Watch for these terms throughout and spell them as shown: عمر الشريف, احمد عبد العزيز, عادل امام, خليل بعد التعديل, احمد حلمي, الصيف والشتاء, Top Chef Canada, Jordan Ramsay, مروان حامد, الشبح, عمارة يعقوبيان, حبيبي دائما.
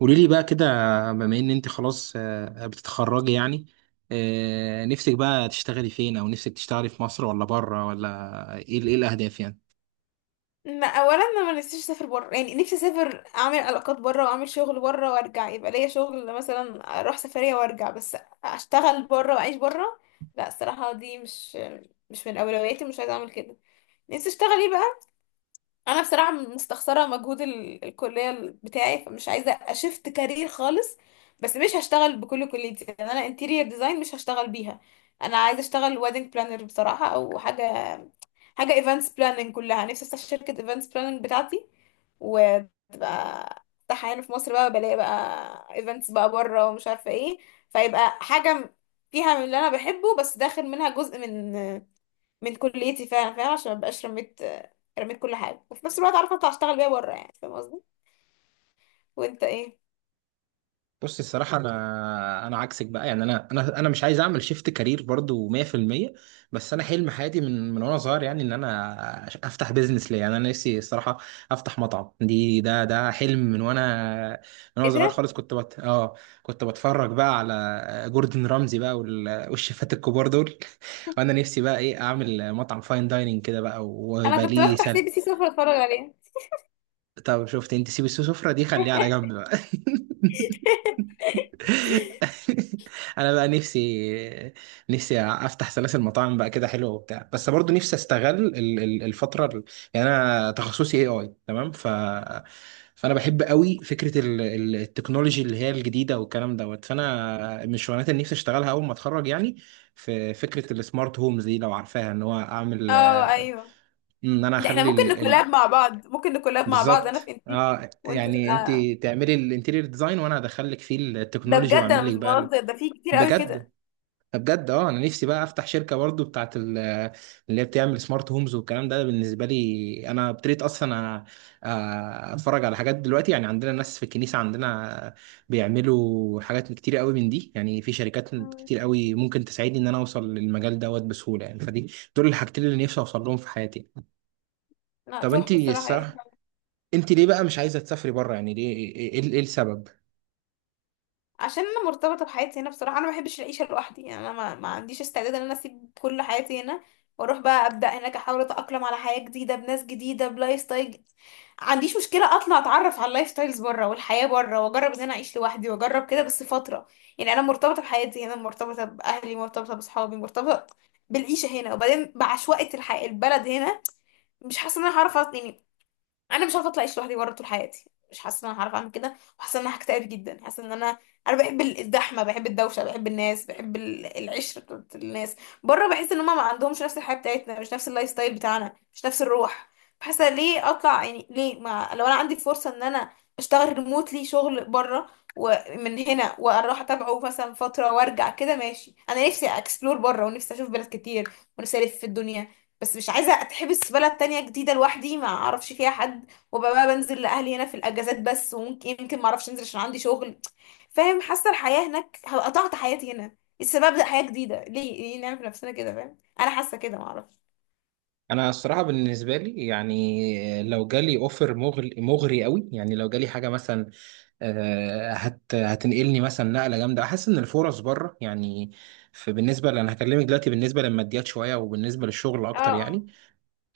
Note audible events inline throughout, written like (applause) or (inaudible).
قولي لي بقى كده بما ان انت خلاص بتتخرجي يعني. نفسك بقى تشتغلي فين او نفسك تشتغلي في مصر ولا بره ولا ايه ايه الاهداف يعني؟ ما اولا انا ما نفسيش اسافر بره، يعني نفسي اسافر اعمل علاقات بره واعمل شغل بره وارجع، يبقى ليا شغل مثلا اروح سفريه وارجع بس اشتغل بره واعيش بره. لا الصراحه دي مش من اولوياتي، مش عايزه اعمل كده. نفسي اشتغل ايه بقى؟ انا بصراحه مستخسره مجهود الكليه بتاعي، فمش عايزه اشفت كارير خالص، بس مش هشتغل بكل كليتي لان انا انتيريور ديزاين مش هشتغل بيها. انا عايزه اشتغل ويدنج بلانر بصراحه او حاجه ايفنتس بلاننج، كلها نفسي افتح شركه ايفنتس بلاننج بتاعتي وتبقى افتحها هنا في مصر، بقى بلاقي بقى ايفنتس بقى بره ومش عارفه ايه، فيبقى حاجه فيها من اللي انا بحبه بس داخل منها جزء من كليتي فعلا، فاهم؟ عشان مبقاش رميت كل حاجة، وفي نفس الوقت عارفة اطلع اشتغل بيها بره، يعني فاهم قصدي؟ وانت ايه؟ بصي الصراحة أنا عكسك بقى يعني أنا مش عايز أعمل شيفت كارير برضو 100%. بس أنا حلم حياتي من وأنا صغير يعني إن أفتح بيزنس ليا، يعني أنا نفسي الصراحة أفتح مطعم. دي ده ده حلم من وأنا من وأنا ايه صغير ده؟ خالص. كنت بت... آه كنت بتفرج بقى على جوردن رامزي بقى والشيفات الكبار دول، (laughs) وأنا نفسي بقى إيه أعمل مطعم فاين دايننج كده بقى انا ويبقى كنت ليه بفتح سي بي سلة. سي سوف اتفرج عليها. طب شفت أنت؟ سيب السفرة دي خليها على جنب بقى. (laughs) (laughs) (laughs) انا بقى نفسي افتح سلاسل مطاعم بقى كده حلوه وبتاع، بس برضو نفسي استغل الفتره يعني انا تخصصي اي تمام. فانا بحب قوي فكره التكنولوجي اللي هي الجديده والكلام دوت. فانا من الشغلانات اللي نفسي اشتغلها اول ما اتخرج يعني في فكره السمارت هومز دي، لو عارفاها ان هو اعمل اه، ايوه. ان انا ده احنا اخلي ممكن نكولاب مع بعض، ممكن نكولاب مع بعض، انا في بالظبط. انتيكر اه، وانت يعني انت تعملي الانتيريور ديزاين وانا هدخلك فيه ده بجد التكنولوجي واعمل انا مش لك بقى. بهزر، ده في كتير قوي بجد، كده. بجد اه انا نفسي بقى افتح شركه برضو بتاعت اللي هي بتعمل سمارت هومز والكلام ده. بالنسبه لي انا ابتديت اصلا أ- اتفرج على حاجات دلوقتي، يعني عندنا ناس في الكنيسه عندنا بيعملوا حاجات كتير قوي من دي. يعني في شركات مم. كتير قوي ممكن تساعدني ان انا اوصل للمجال دوت بسهوله، يعني فدي دول الحاجتين اللي نفسي اوصل لهم في حياتي. لا، طب انت تحفة الصراحة. الصراحه انت ليه بقى مش عايزه تسافري بره؟ يعني ليه، ايه إيه السبب؟ عشان انا مرتبطه بحياتي هنا بصراحه، انا ما بحبش العيشه لوحدي، يعني انا ما عنديش استعداد ان انا اسيب كل حياتي هنا واروح بقى ابدا هناك، احاول اتاقلم على حياه جديده بناس جديده بلايف ستايل جديد. عنديش مشكله اطلع اتعرف على اللايف ستايلز بره والحياه بره، واجرب ان انا اعيش لوحدي واجرب كده بس فتره، يعني انا مرتبطه بحياتي هنا، مرتبطه باهلي، مرتبطه باصحابي، مرتبطه بالعيشه هنا، وبعدين بعشوائيه الحياه البلد هنا. مش حاسه ان انا هعرف يعني انا مش عارفه اطلع اعيش لوحدي بره طول حياتي، مش حاسه ان انا هعرف اعمل كده، وحاسه ان انا هكتئب جدا، حاسه ان انا بحب الزحمه، بحب الدوشه، بحب الناس، بحب العشره بتاعت الناس. بره بحس ان هم ما عندهمش نفس الحياه بتاعتنا، مش نفس اللايف ستايل بتاعنا، مش نفس الروح. حاسه ليه اطلع يعني؟ ليه؟ ما لو انا عندي فرصه ان انا اشتغل ريموتلي شغل بره ومن هنا، واروح اتابعه مثلا فتره وارجع، كده ماشي. انا نفسي اكسبلور بره، ونفسي اشوف بلاد كتير، ونفسي الف في الدنيا، بس مش عايزه اتحبس في بلد تانية جديده لوحدي ما اعرفش فيها حد. وابقى بقى بنزل لاهلي هنا في الاجازات بس، وممكن يمكن ما اعرفش انزل عشان عندي شغل، فاهم؟ حاسه الحياه هناك هبقى قطعت حياتي هنا السبب ده، حياه جديده، ليه نعمل في نفسنا كده، فاهم؟ انا حاسه كده، ما اعرفش. انا الصراحه بالنسبه لي يعني لو جالي اوفر مغري، مغري قوي، يعني لو جالي حاجه مثلا هتنقلني مثلا نقله جامده، احس ان الفرص بره يعني في. بالنسبه انا هكلمك دلوقتي بالنسبه للماديات شويه وبالنسبه للشغل اه، اكتر اه. يعني.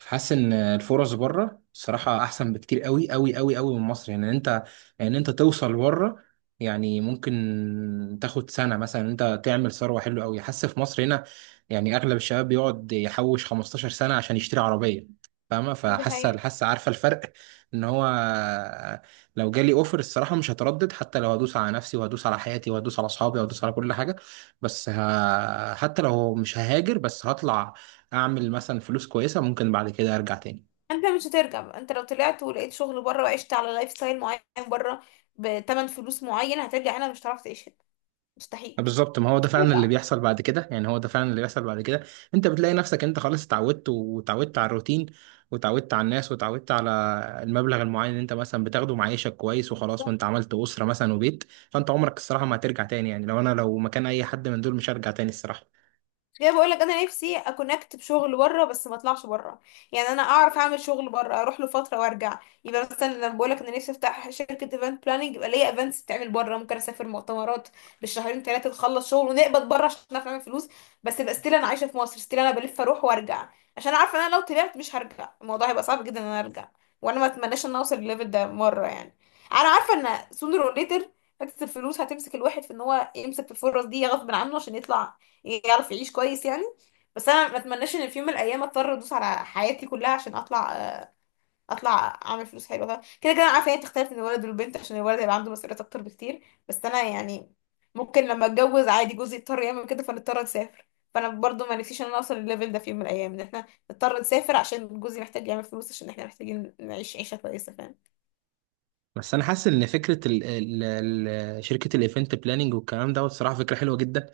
حاسس ان الفرص بره الصراحه احسن بكتير قوي قوي قوي قوي من مصر. يعني انت، يعني انت توصل بره، يعني ممكن تاخد سنه مثلا انت تعمل ثروه حلوه قوي. حاسس في مصر هنا يعني اغلب الشباب بيقعد يحوش 15 سنة سنه عشان يشتري عربيه، فاهمه؟ دي فحاسه حقيقة. حاسه عارفه الفرق (laughs) ان هو لو جالي اوفر الصراحه مش هتردد، حتى لو هدوس على نفسي وهدوس على حياتي وهدوس على اصحابي وهدوس على كل حاجه. بس حتى لو مش ههاجر، بس هطلع اعمل مثلا فلوس كويسه ممكن بعد كده ارجع تاني. انت مش هترجع بقى. انت لو طلعت ولقيت شغل بره وعشت على لايف ستايل معين بره بتمن فلوس معين، هترجع هنا مش هتعرف تعيش هنا، مستحيل. بالظبط، ما هو مش ده فعلا اللي هترجع. بيحصل بعد كده، يعني هو ده فعلا اللي بيحصل بعد كده. انت بتلاقي نفسك انت خلاص اتعودت وتعودت على الروتين وتعودت على الناس وتعودت على المبلغ المعين اللي انت مثلا بتاخده، معيشك كويس وخلاص، وانت عملت اسره مثلا وبيت. فانت عمرك الصراحه ما هترجع تاني، يعني لو انا لو مكان اي حد من دول مش هرجع تاني الصراحه. زي بقول لك، انا نفسي اكونكت بشغل بره بس ما اطلعش بره، يعني انا اعرف اعمل شغل بره اروح له فتره وارجع. يبقى مثلا لما بقول لك انا نفسي افتح شركه ايفنت بلاننج، يبقى ليا ايفنتس تعمل بره، ممكن اسافر مؤتمرات بالشهرين ثلاثه، نخلص شغل ونقبض بره عشان نعرف نعمل فلوس، بس يبقى ستيل انا عايشه في مصر، ستيل انا بلف اروح وارجع، عشان عارفه ان انا لو طلعت مش هرجع، الموضوع هيبقى صعب جدا ان انا ارجع. وانا ما اتمناش ان أنا اوصل للليفل ده مره يعني. انا عارفه ان sooner or later حته الفلوس هتمسك الواحد في ان هو يمسك في الفرص دي غصب عنه عشان يطلع يعرف يعيش كويس يعني. بس انا ما اتمناش ان في يوم من الايام اضطر ادوس على حياتي كلها عشان اطلع، آه، اطلع اعمل فلوس حلوه. طبعا كده كده انا عارفه هي بتختلف من الولد والبنت، عشان الولد هيبقى عنده مسؤوليات اكتر بكتير، بس انا يعني ممكن لما اتجوز عادي جوزي يضطر يعمل كده فنضطر نسافر. فانا برضو ما نفسيش ان انا اوصل للليفل ده في يوم من الايام، ان احنا نضطر نسافر عشان جوزي محتاج يعمل فلوس عشان احنا محتاجين نعيش عيشه كويسه، فاهم؟ بس انا حاسس ان فكره ال شركه الايفنت بلاننج والكلام ده الصراحه فكره حلوه جدا.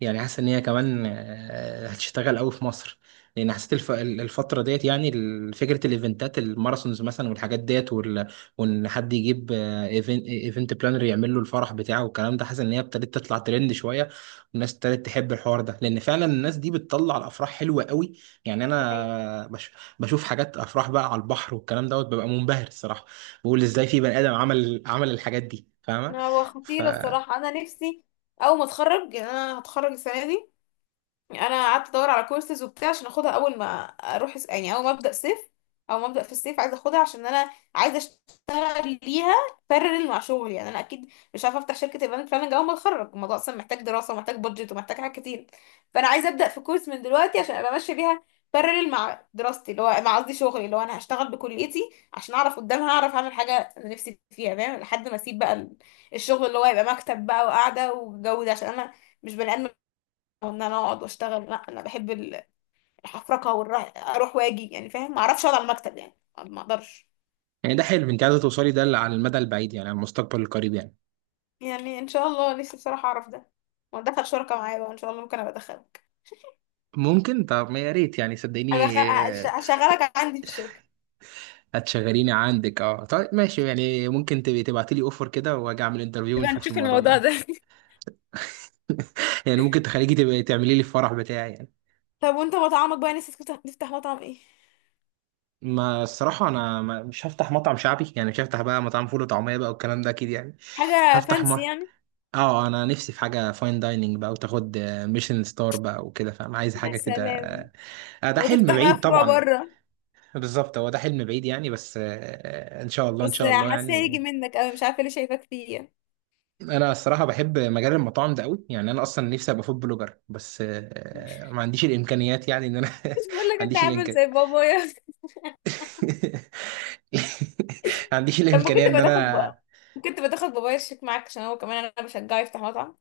يعني حاسس ان هي كمان هتشتغل قوي في مصر، لان حسيت الف الفتره ديت، يعني فكره الايفنتات الماراثونز مثلا والحاجات ديت وان حد يجيب ايفنت بلانر يعمل له الفرح بتاعه والكلام ده. حاسس ان هي ابتدت تطلع ترند شويه والناس ابتدت تحب الحوار ده، لان فعلا الناس دي بتطلع الافراح حلوه قوي. يعني أيوة. بشوف حاجات افراح بقى على البحر والكلام دوت، ببقى منبهر الصراحه. بقول ازاي في بني ادم عمل الحاجات دي، فاهمه؟ هو ف خطير الصراحه. انا نفسي اول ما اتخرج، يعني انا هتخرج السنه دي. انا قعدت ادور على كورسز وبتاع عشان اخدها اول ما اروح يعني اول ما ابدا صيف، او ما ابدا في الصيف، عايزه اخدها عشان انا عايزه اشتغل ليها بارل مع شغلي. يعني انا اكيد مش عارفه افتح شركه ايفنت بلاننج اول ما اتخرج، الموضوع اصلا محتاج دراسه ومحتاج بادجت ومحتاج حاجات كتير. فانا عايزه ابدا في كورس من دلوقتي عشان ابقى ماشيه بيها بارل مع دراستي اللي هو مع قصدي شغلي اللي هو انا هشتغل بكليتي، عشان اعرف قدامها اعرف اعمل حاجه انا نفسي فيها، فاهم؟ لحد ما اسيب بقى الشغل اللي هو يبقى مكتب بقى وقاعده وجو ده، عشان انا مش بني ادم وان انا اقعد واشتغل، لا انا بحب الحفرقه والراح اروح واجي، يعني فاهم ما اعرفش اقعد على المكتب يعني، ما اقدرش. يعني ده حلو. انت عايزه توصلي ده على المدى البعيد، يعني على المستقبل القريب يعني؟ يعني ان شاء الله نفسي بصراحه اعرف ده، وادخل شركه معايا بقى ان شاء الله، ممكن ابقى ادخلك. ممكن. طب ما يا ريت يعني، هدخل صدقيني هشغلك عندي في الشركه. هتشغليني عندك؟ اه طيب ماشي، يعني ممكن تبقي تبعتي لي اوفر كده واجي اعمل انترفيو يبقى ونشوف نشوف الموضوع الموضوع ده. ده. (laughs) (laughs) يعني ممكن تخليكي تبقي تعملي لي الفرح بتاعي يعني. طب وانت مطعمك بقى، نفسك تفتح مطعم ايه؟ ما الصراحة أنا مش هفتح مطعم شعبي، يعني مش هفتح بقى مطعم فول وطعمية بقى والكلام ده أكيد يعني. حاجة هفتح م... فانسي يعني؟ اه، انا نفسي في حاجه فاين دايننج بقى وتاخد ميشن ستار بقى وكده، فاهم؟ عايز يا حاجه كده. سلام. ده حلم وتفتح بقى بعيد فروع طبعا. بره؟ بالظبط، هو ده حلم بعيد يعني، بس ان شاء الله، ان بس شاء الله حاسه هيجي يعني. منك قوي، مش عارفه ليه شايفاك فيه يعني. انا الصراحه بحب مجال المطاعم ده قوي، يعني انا اصلا نفسي ابقى فود بلوجر، بس ما عنديش الامكانيات، يعني ان انا (laughs) ما مش بقول لك انت عنديش عامل الامكان زي بابايا؟ (laughs) ما عنديش لما الامكانيه كنت ان بتاخد انا. بقى، كنت بتاخد بابايا الشيك معاك، عشان هو كمان انا بشجعه يفتح مطعم.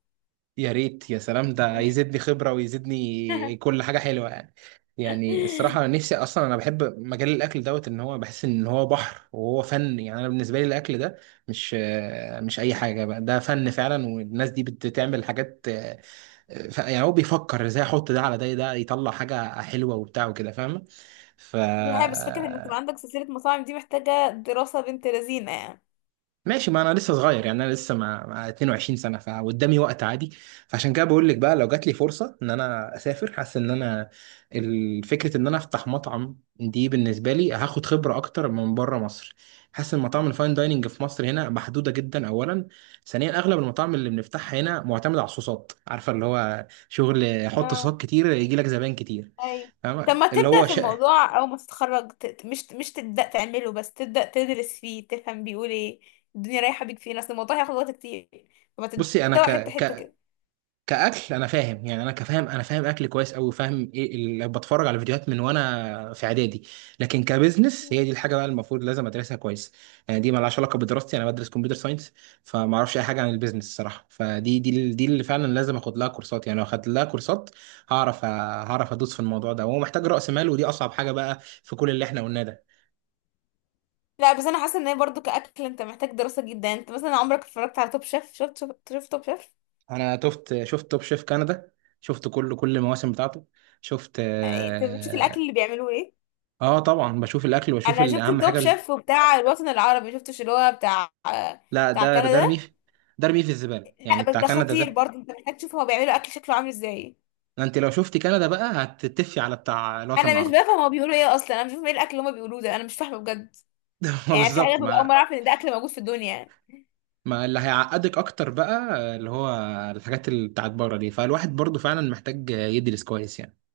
يا ريت، يا سلام، ده يزيدني خبرة ويزيدني (laughs) كل حاجة حلوة يعني. يعني الصراحة أنا نفسي أصلا أنا بحب مجال الأكل دوت، إن هو بحس إن هو بحر، وهو فن يعني. أنا بالنسبة لي الأكل ده مش مش أي حاجة بقى، ده فن فعلا، والناس دي بتعمل حاجات يعني هو بيفكر إزاي أحط ده على ده، ده يطلع حاجة حلوة وبتاع وكده، فاهمة؟ ف دي حاجة، بس فكرة انك تبقى عندك سلسلة مطاعم دي محتاجة دراسة بنت لذينة يعني. ماشي، ما انا لسه صغير يعني، انا لسه مع 22 سنة سنه، فقدامي وقت عادي. فعشان كده بقول لك بقى لو جات لي فرصه ان انا اسافر، حاسس ان انا فكره ان انا افتح مطعم دي بالنسبه لي هاخد خبره اكتر من بره مصر. حاسس ان مطاعم الفاين دايننج في مصر هنا محدوده جدا اولا. ثانيا، اغلب المطاعم اللي بنفتحها هنا معتمد على الصوصات، عارفه؟ اللي هو شغل حط اه، صوصات كتير يجي لك زباين كتير، ايوه. طب فاهمة؟ ما تبدأ في الموضوع او ما تتخرج، مش تبدأ تعمله، بس تبدأ تدرس فيه تفهم بيقول ايه، الدنيا رايحة بيك فين، اصل الموضوع هياخد وقت كتير، فما بصي انا تبدأ حتة حتة ك... كده. كأكل أنا فاهم، يعني أنا أنا فاهم أكل كويس أوي، وفاهم إيه اللي بتفرج على فيديوهات من وأنا في إعدادي. لكن كبزنس هي دي الحاجة بقى المفروض لازم أدرسها كويس. يعني دي مالهاش علاقة بدراستي، أنا بدرس كمبيوتر ساينس، فما أعرفش أي حاجة عن البيزنس الصراحة. فدي، دي دي اللي فعلا لازم آخد لها كورسات، يعني لو أخدت لها كورسات هعرف هعرف أدوس في الموضوع ده. وهو محتاج رأس مال، ودي أصعب حاجة بقى في كل اللي إحنا قلناه ده. لا، بس انا حاسة ان هي برضو كأكل انت محتاج دراسة جدا. انت مثلا عمرك اتفرجت على توب شيف؟ شفت توب شيف؟ أنا شفت توب شيف كندا، شفت كل المواسم بتاعته، شفت انت بتشوف الاكل آه. اللي بيعملوه ايه. آه طبعا بشوف الاكل واشوف انا شفت اهم التوب حاجه. شيف بتاع الوطن العربي، شفتش اللي هو بتاع لا، بتاع ده رميه كندا. ده رميه في الزباله لا يعني، بس بتاع ده كندا خطير ده. برضه، انت محتاج تشوف هو بيعملوا اكل شكله عامل ازاي. انت لو شفت كندا بقى هتتفي على بتاع الوطن انا مش العربي. بفهم هما بيقولوا ايه اصلا، انا مش فاهمه ايه الاكل اللي هما بيقولوه ده، انا مش فاهمه بجد. (laughs) ما يعني في حاجات بالظبط ببقى اول مره ما اعرف ان ده اكل موجود في الدنيا ما اللي هيعقدك اكتر بقى اللي هو الحاجات اللي بتاعت بره دي، فالواحد برضو فعلا محتاج يدرس كويس يعني.